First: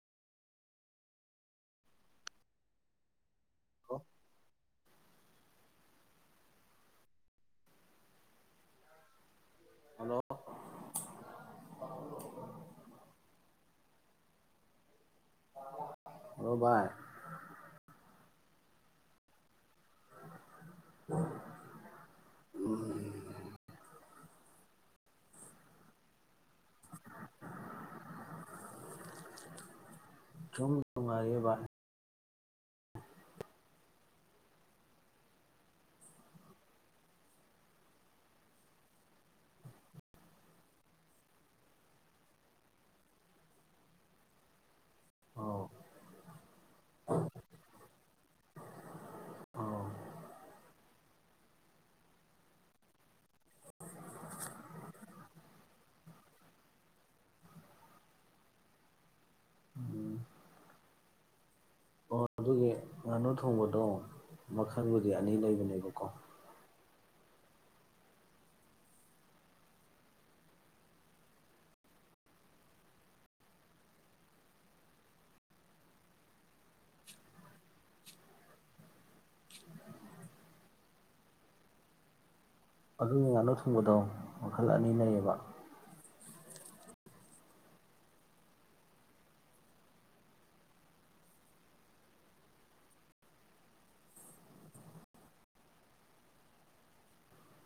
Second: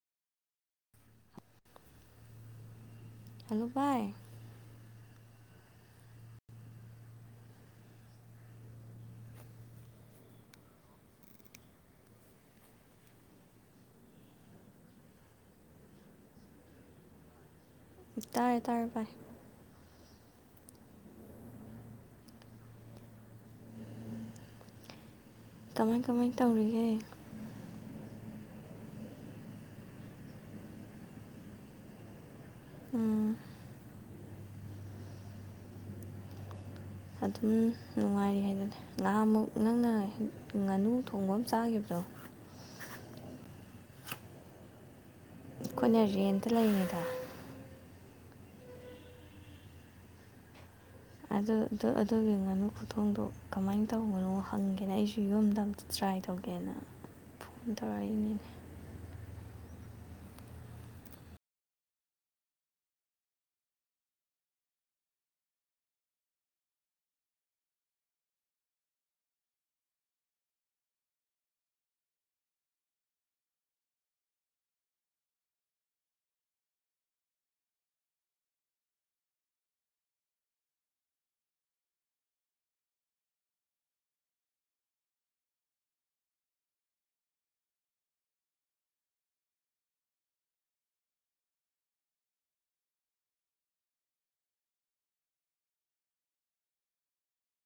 hello ꯚꯥꯏ hello hello ꯚꯥꯏ ꯇꯔꯦ ꯇꯔꯦ ꯚꯥꯏ ꯎꯝ ꯀꯃꯥꯏ ꯀꯃꯥꯏ ꯇꯧꯔꯤꯒꯦ ꯁꯨꯝ ꯅꯨꯡꯉꯥꯏꯔꯤꯌꯦ ꯚꯥꯏ ꯎꯝ ꯑꯗꯨꯝ ꯅꯨꯡꯉꯥꯏꯔꯤ ꯍꯥꯏꯗꯨꯅꯦ ꯉꯍꯥꯃꯨꯛ ꯅꯪꯅ ꯉꯥꯅꯨ ꯊꯣꯡꯕ ꯑꯃ ꯆꯥꯈꯤꯕꯗꯣ ꯑꯣ ꯑꯩꯈꯣꯏꯅ ꯔꯦꯟꯇ ꯂꯩꯔꯤꯉꯩꯗ ꯑꯧ ꯑꯗꯨ ꯑꯗꯨꯒꯤ ꯉꯥꯅꯨ ꯈꯨꯊꯣꯡꯗꯣ ꯀꯃꯥꯏꯅ ꯇꯧꯕꯅꯣ ꯍꯪꯒꯦꯅ ꯑꯩꯁꯨ ꯌꯨꯝꯗ ꯑꯝꯇ ꯇ꯭ꯔꯥꯏ ꯇꯧꯒꯦꯅ ꯐꯣꯟ ꯇꯧꯔꯛꯏꯅꯦ ꯎꯝ ꯑꯣ ꯑꯗꯨꯒꯤ ꯉꯥꯅꯨ ꯊꯣꯡꯕꯗꯣ ꯃꯈꯜꯕꯨꯗꯤ ꯑꯅꯤ ꯂꯩꯕꯅꯦꯕꯀꯣ ꯑꯗꯨꯒꯤ ꯉꯥꯅꯨ ꯊꯣꯡꯕꯗꯣ ꯃꯈꯜ ꯑꯅꯤ ꯂꯩꯌꯦꯕ